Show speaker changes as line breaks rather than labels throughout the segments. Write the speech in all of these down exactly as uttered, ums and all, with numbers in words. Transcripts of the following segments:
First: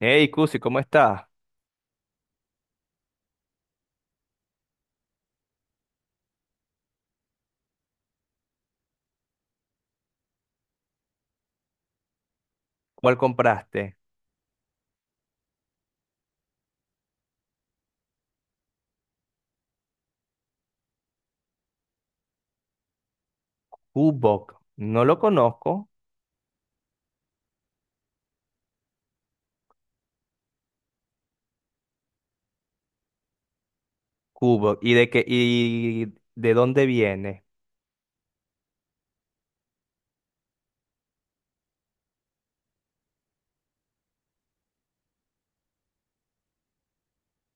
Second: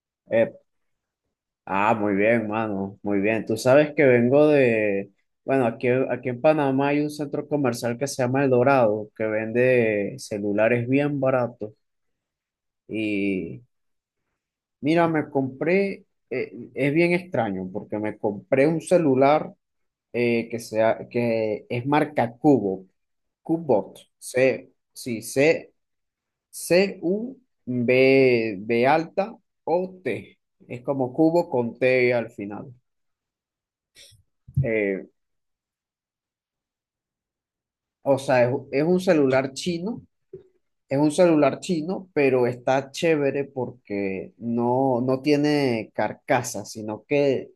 Hey,
Eh,
Cusi, ¿cómo estás?
ah, muy bien, mano, muy bien. Tú sabes que vengo de, bueno, aquí, aquí en Panamá hay un centro comercial que se llama El Dorado, que vende celulares bien baratos.
¿Cuál
Y
compraste?
mira, me compré, eh, es bien extraño, porque me compré un celular eh, que, sea, que es marca Cubo, Cubot,
Kubok.
C,
No lo
sí, C,
conozco.
C, U, B, B alta, O, T. Es como cubo con T al final.
Kubok. ¿Y
Eh,
de qué, y de dónde viene?
O sea, es, es un celular chino, es un celular chino, pero está chévere porque no, no tiene carcasa, sino que,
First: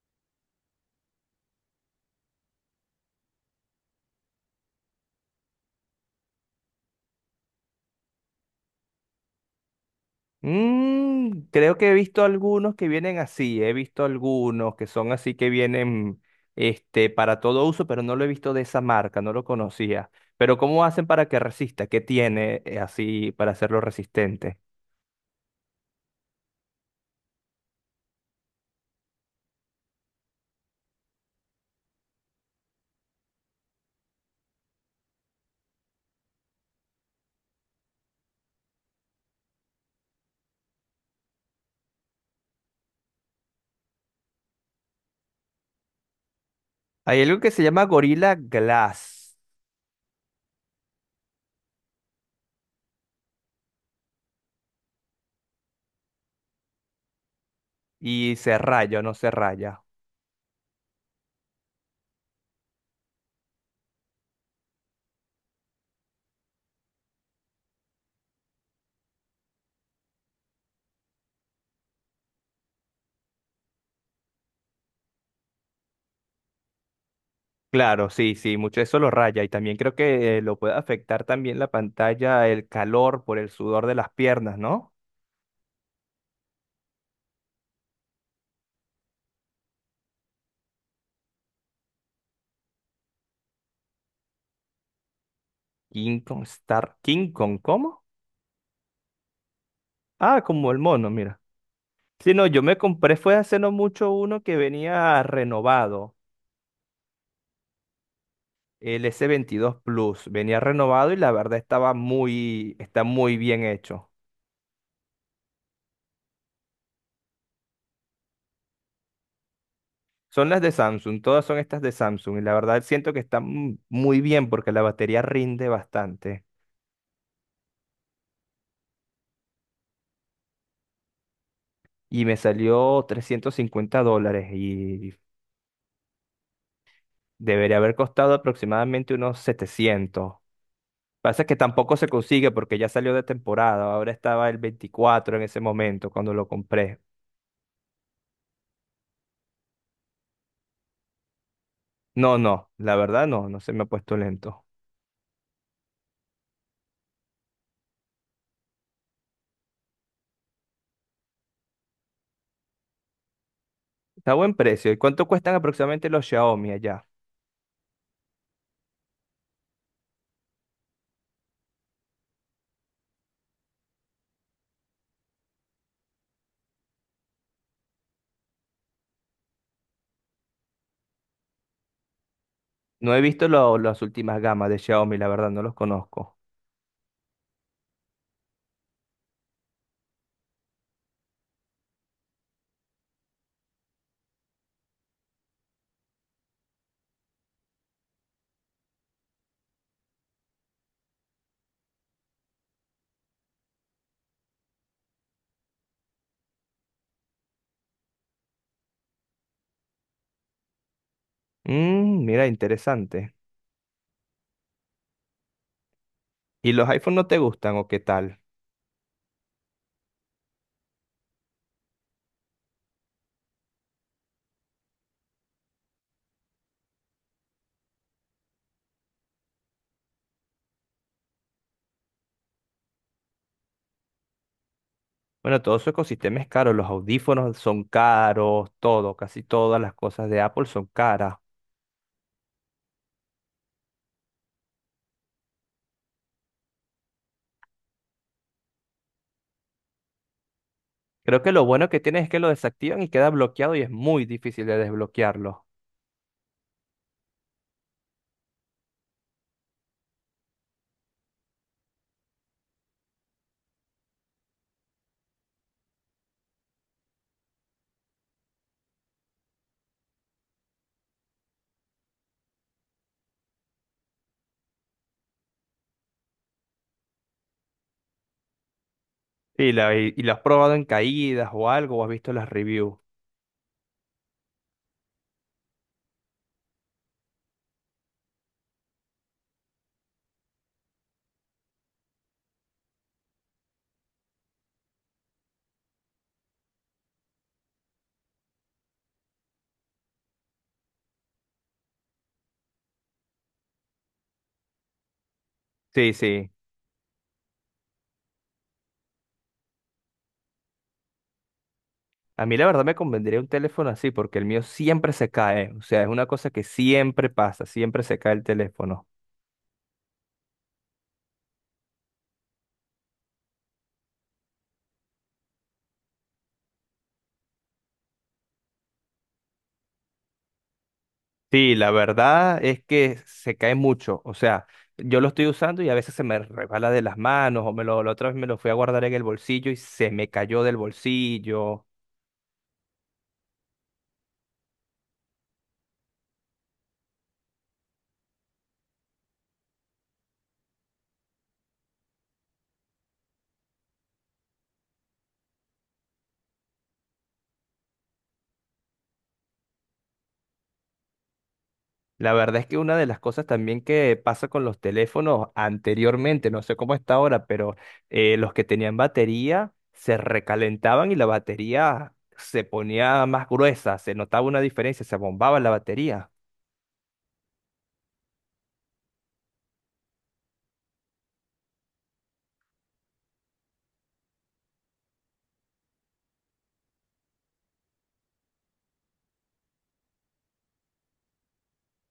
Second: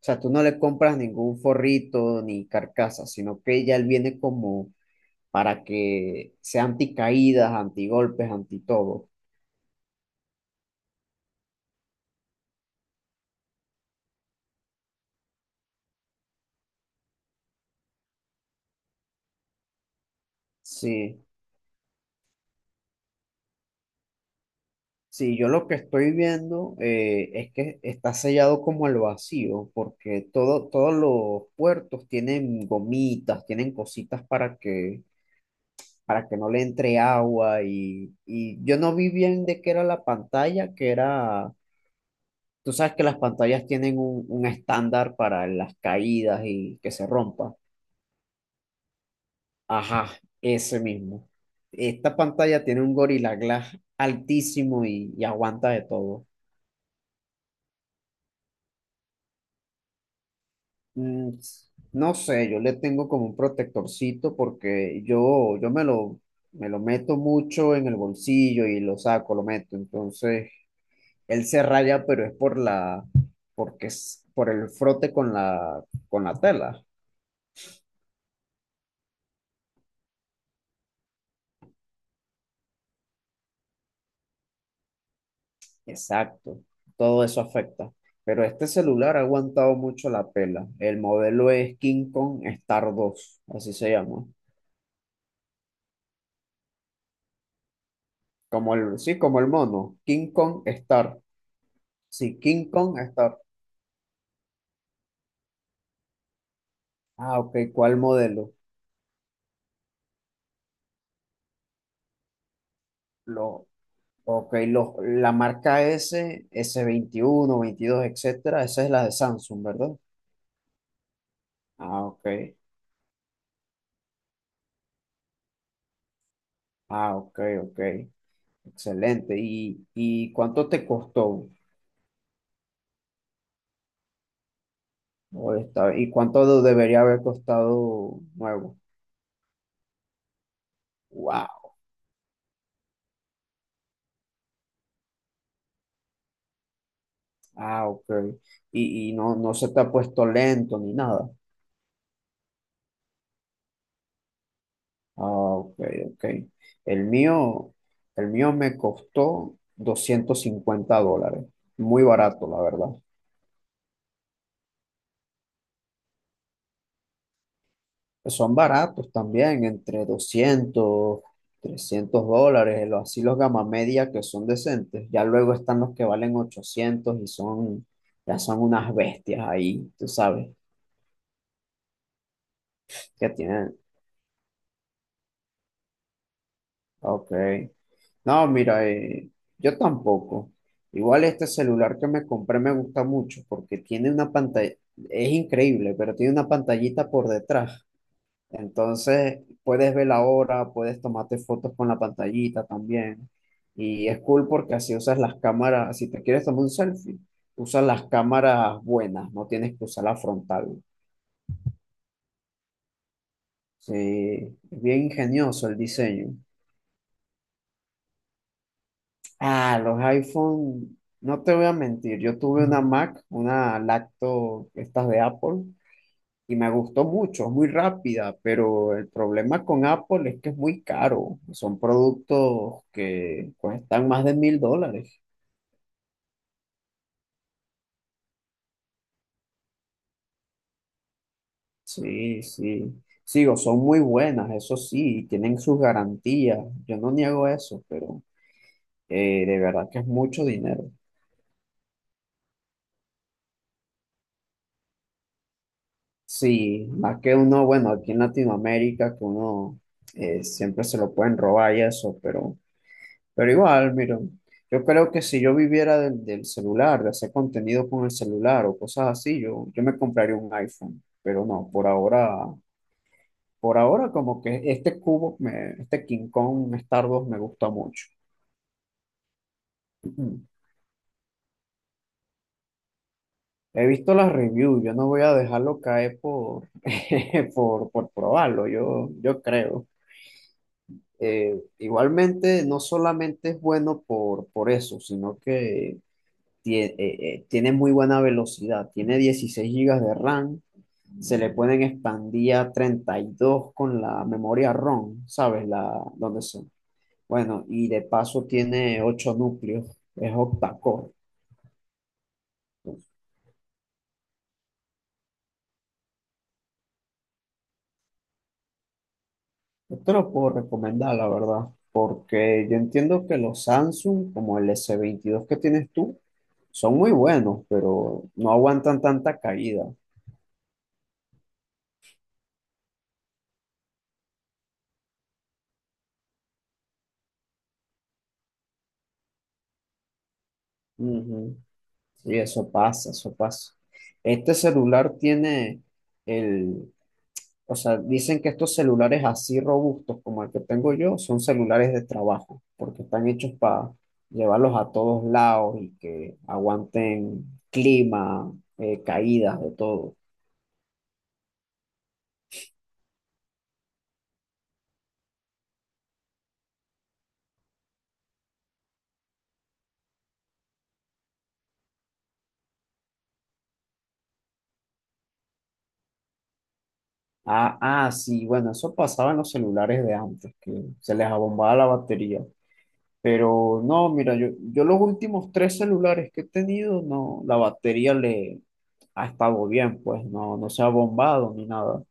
o sea, tú no le compras ningún forrito ni carcasa, sino que ya él viene como para que sea anticaídas, antigolpes, anti todo.
Mm, creo que he visto algunos que vienen así. He visto algunos que son así que vienen este, para todo uso, pero no lo he visto de esa marca, no lo conocía. Pero ¿cómo hacen
Sí,
para que resista? ¿Qué tiene eh, así para hacerlo resistente?
sí, yo lo que estoy viendo eh, es que está sellado como al vacío, porque todo, todos los puertos tienen gomitas, tienen cositas para que para que no le entre agua y, y yo no vi bien de qué era la pantalla, que era, tú sabes que las pantallas tienen un, un estándar para las caídas y que se
Hay algo que
rompa.
se llama Gorilla Glass
Ajá, ese mismo. Esta pantalla tiene un Gorilla Glass altísimo y, y aguanta de todo.
y se raya o no se raya.
Mm, no sé, yo le tengo como un protectorcito porque yo, yo me lo, me lo meto mucho en el bolsillo y lo saco, lo meto. Entonces él se raya, pero es por la, porque es por el frote con la, con la tela.
Claro, sí, sí, mucho eso lo raya y también creo que eh, lo puede afectar también la pantalla, el calor por el sudor de las piernas, ¿no?
Exacto, todo eso afecta. Pero este celular ha aguantado mucho la pela. El modelo es King Kong Star dos, así se llama.
King Kong Star, King Kong, ¿cómo?
Como el, sí, como el mono, King
Ah,
Kong
como el mono,
Star.
mira. Sí,
Sí,
no, yo
King
me
Kong
compré fue
Star.
hace no mucho uno que venía renovado,
Ah, ok, ¿cuál modelo?
el S veintidós Plus, venía renovado y la verdad estaba muy, está muy bien
Lo,
hecho.
ok, lo- la marca S, s veintiuno, veintidós, etcétera, esa es la de Samsung, ¿verdad?
Son las de Samsung, todas son estas de
Ah, ok.
Samsung y la verdad siento que están muy bien porque la batería rinde bastante.
Ah, ok, ok. Excelente. ¿Y, y cuánto te costó?
Y me salió trescientos cincuenta dólares y
O esta- ¿Y cuánto debería haber
debería haber
costado
costado
nuevo?
aproximadamente unos setecientos. Pasa que
Wow.
tampoco se consigue porque ya salió de temporada, ahora estaba el veinticuatro en ese momento cuando lo compré.
Ah, ok. Y, y no, no se te ha puesto lento ni nada.
No, no, la verdad no, no se me ha puesto lento.
Ah, ok, ok. El mío, el mío me costó doscientos cincuenta dólares. Muy barato, la verdad.
Está a buen precio. ¿Y cuánto cuestan aproximadamente los Xiaomi allá?
Pues, son baratos también, entre doscientos trescientos dólares, los- así los gama media que son decentes. Ya luego están los que valen ochocientos y son, ya son unas bestias ahí, tú sabes,
No he
que
visto lo-
tienen.
las últimas gamas de Xiaomi, la verdad no los conozco.
Ok. No, mira, eh, yo tampoco. Igual este celular que me compré me gusta mucho porque tiene una pantalla, es increíble, pero tiene una pantallita por detrás. Entonces, puedes ver la hora, puedes tomarte fotos con la pantallita también. Y es cool porque así usas las cámaras, si te quieres tomar un selfie, usas las cámaras buenas, no tienes que usar la frontal.
Mm, mira, interesante.
Sí, es bien ingenioso el diseño.
¿Y los iPhone no te gustan o qué tal?
Ah, los iPhone, no te voy a mentir, yo tuve una Mac, una lacto, estas de Apple, y me gustó mucho, es muy rápida, pero el problema con Apple es que es muy caro. Son productos que cuestan más de mil dólares.
Bueno, todo su ecosistema es caro, los audífonos son caros, todo, casi todas las cosas de Apple son caras.
Sí, sí. Sigo, son muy buenas, eso sí, tienen sus garantías. Yo no niego eso, pero eh, de verdad que es mucho dinero.
Creo que lo bueno que tiene es que lo desactivan y queda bloqueado y es muy difícil de desbloquearlo.
Sí, más que uno, bueno, aquí en Latinoamérica, que uno eh, siempre se lo pueden robar y eso, pero... Pero igual, mira, yo creo que si yo viviera del, del celular, de hacer contenido con el celular o cosas así, yo, yo me compraría un iPhone. Pero no, por ahora, por ahora como que este cubo, me- este King Kong Star dos me gusta mucho.
Y, la, y, y lo has
Ujú.
probado en caídas o algo, o has visto las reviews.
He visto las reviews, yo no voy a dejarlo caer por, por, por probarlo, yo, yo creo. Eh, igualmente, no solamente es bueno por, por eso, sino que tie- eh, eh, tiene muy buena velocidad, tiene dieciséis gigas de RAM, se le pueden expandir a treinta y dos con la memoria ROM, ¿sabes? La,
Sí,
donde
sí.
son. Bueno, y de paso tiene ocho núcleos, es octa-core.
A mí la verdad me convendría un teléfono así porque el mío siempre se cae. O sea, es una cosa que siempre pasa, siempre se cae el teléfono.
Yo te lo puedo recomendar, la verdad, porque yo entiendo que los Samsung, como el s veintidós que tienes tú, son muy buenos, pero no aguantan tanta caída.
Sí, la verdad es que se cae mucho. O sea, yo lo estoy usando y a veces se me resbala de las manos o me lo, la otra vez me lo fui a guardar en el bolsillo y se me cayó del
Ujú.
bolsillo.
Sí, eso pasa, eso pasa. Este celular tiene el, o sea, dicen que estos celulares así robustos como el que tengo yo son celulares de trabajo, porque están hechos para llevarlos a todos lados y que aguanten clima, eh, caídas, de todo.
La verdad es que una de las cosas también que pasa con los teléfonos anteriormente, no sé cómo está ahora, pero eh, los que tenían batería se recalentaban y la batería se ponía más gruesa, se notaba una diferencia, se bombaba la batería.
Ah, ah, sí, bueno, eso pasaba en los celulares de antes, que se les abombaba la batería. Pero no, mira, yo, yo los últimos tres celulares que he tenido, no, la batería le ha estado bien, pues no, no se ha bombado ni nada.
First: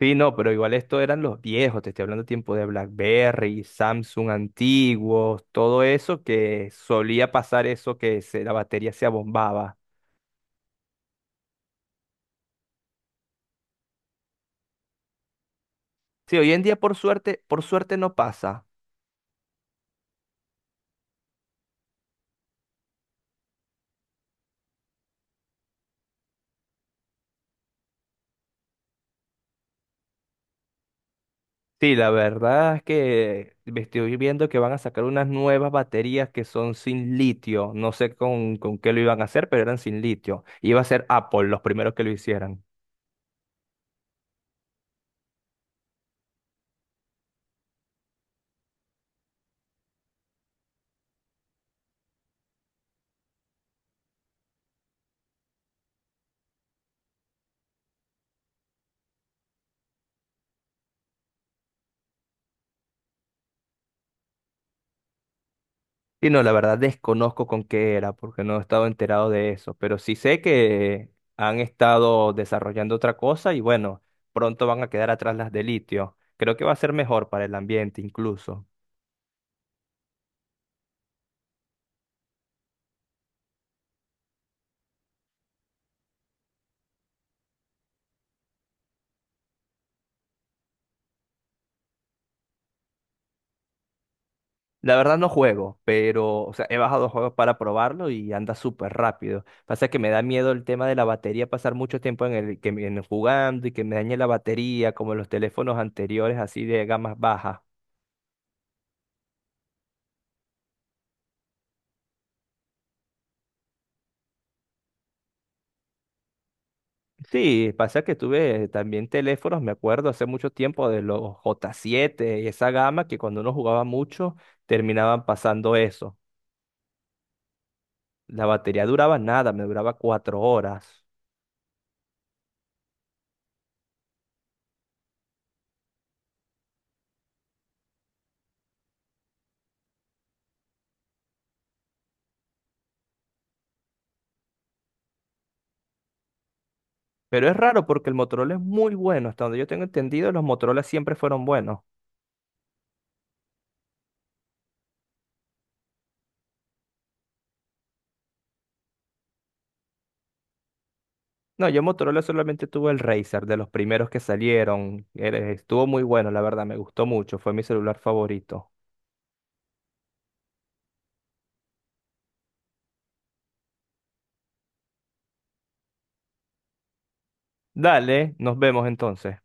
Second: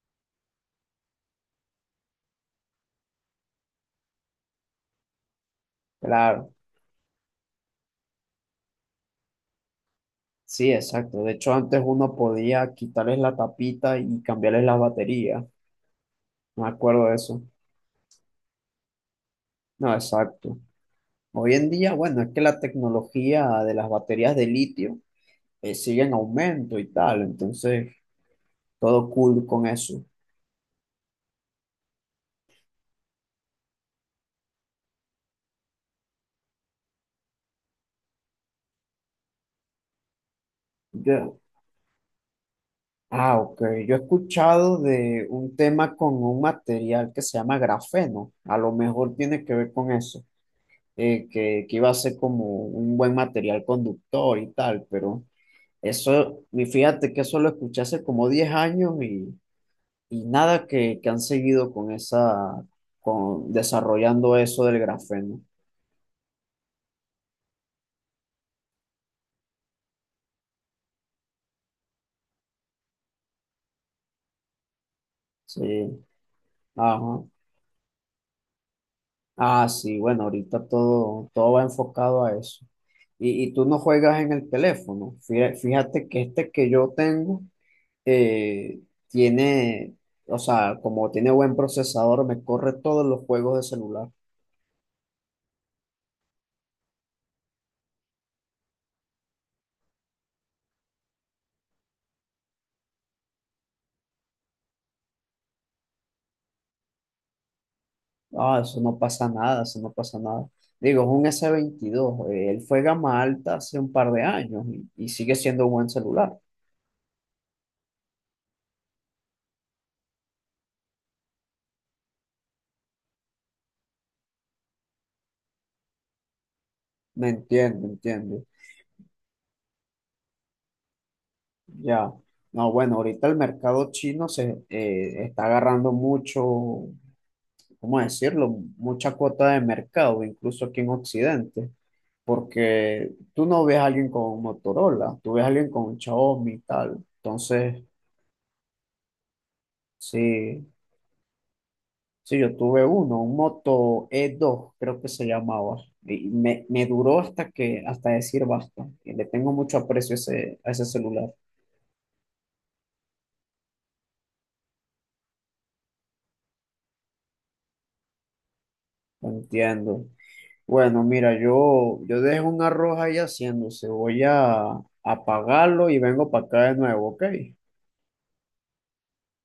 Sí, no, pero igual esto eran los viejos, te estoy hablando de tiempo de BlackBerry, Samsung antiguos, todo eso
Claro,
que solía pasar eso que se- la batería se abombaba.
sí, exacto. De hecho, antes uno podía quitarles la tapita y cambiarles la batería.
Sí, hoy en
Me
día por
acuerdo de
suerte,
eso.
por suerte no pasa.
No, exacto. Hoy en día, bueno, es que la tecnología de las baterías de litio eh, sigue en aumento y tal, entonces todo cool con eso.
Sí, la verdad es que me estoy viendo que van a sacar unas nuevas baterías que son sin litio. No sé con, con qué lo iban a hacer, pero eran sin litio. Iba a ser
Yo-
Apple los primeros que lo hicieran.
Ah, ok. Yo he escuchado de un tema con un material que se llama grafeno. A lo mejor tiene que ver con eso, eh, que, que iba a ser como un buen material conductor y tal, pero eso, y fíjate que eso lo escuché hace como diez años y, y nada que, que han seguido con esa, con desarrollando eso del grafeno.
Y no, la verdad desconozco con qué era, porque no he estado enterado de eso, pero sí sé que han estado desarrollando otra cosa y bueno, pronto van a quedar atrás las de
Sí,
litio. Creo que va a ser
ajá.
mejor para el ambiente incluso.
Ah, sí, bueno, ahorita todo, todo va enfocado a eso. Y, y tú no juegas en el teléfono. Fí- Fíjate que este que yo tengo eh, tiene, o sea, como tiene buen procesador, me corre todos los juegos de celular.
La verdad no juego, pero o sea, he bajado juegos para probarlo y anda súper rápido. Pasa que me da miedo el tema de la batería, pasar mucho tiempo en el, que, me- en jugando y que me dañe la batería, como los teléfonos anteriores así de gamas bajas.
Ah, eso no pasa nada, eso no pasa nada. Digo, es un s veintidós eh, él fue gama alta hace un par de años y, y sigue siendo un buen celular.
Sí, pasa que tuve también teléfonos, me acuerdo hace mucho tiempo de los J siete y esa gama que cuando uno jugaba mucho terminaban pasando eso.
Me entiendo, entiendo.
La batería duraba nada, me duraba cuatro horas.
Ya. No, bueno, ahorita el mercado chino se eh, está agarrando mucho, ¿cómo decirlo? Mucha cuota de mercado, incluso aquí en Occidente, porque tú no ves a alguien con un Motorola, tú ves a alguien con un Xiaomi y tal.
Pero es
Entonces,
raro porque el Motorola es muy bueno, hasta donde yo tengo entendido, los
sí,
Motorola siempre fueron buenos.
sí, yo tuve uno, un Moto e dos creo que se llamaba, y me, me duró hasta que, hasta decir basta, y le tengo mucho aprecio a ese, a ese celular,
No, yo Motorola solamente tuve el Razer, de los primeros que salieron. Era- Estuvo muy bueno, la verdad, me gustó mucho, fue mi celular favorito.
lo entiendo. Bueno, mira, yo, yo dejo un arroz ahí haciéndose, voy a apagarlo y vengo para acá de nuevo, ¿ok?
Dale, nos vemos entonces.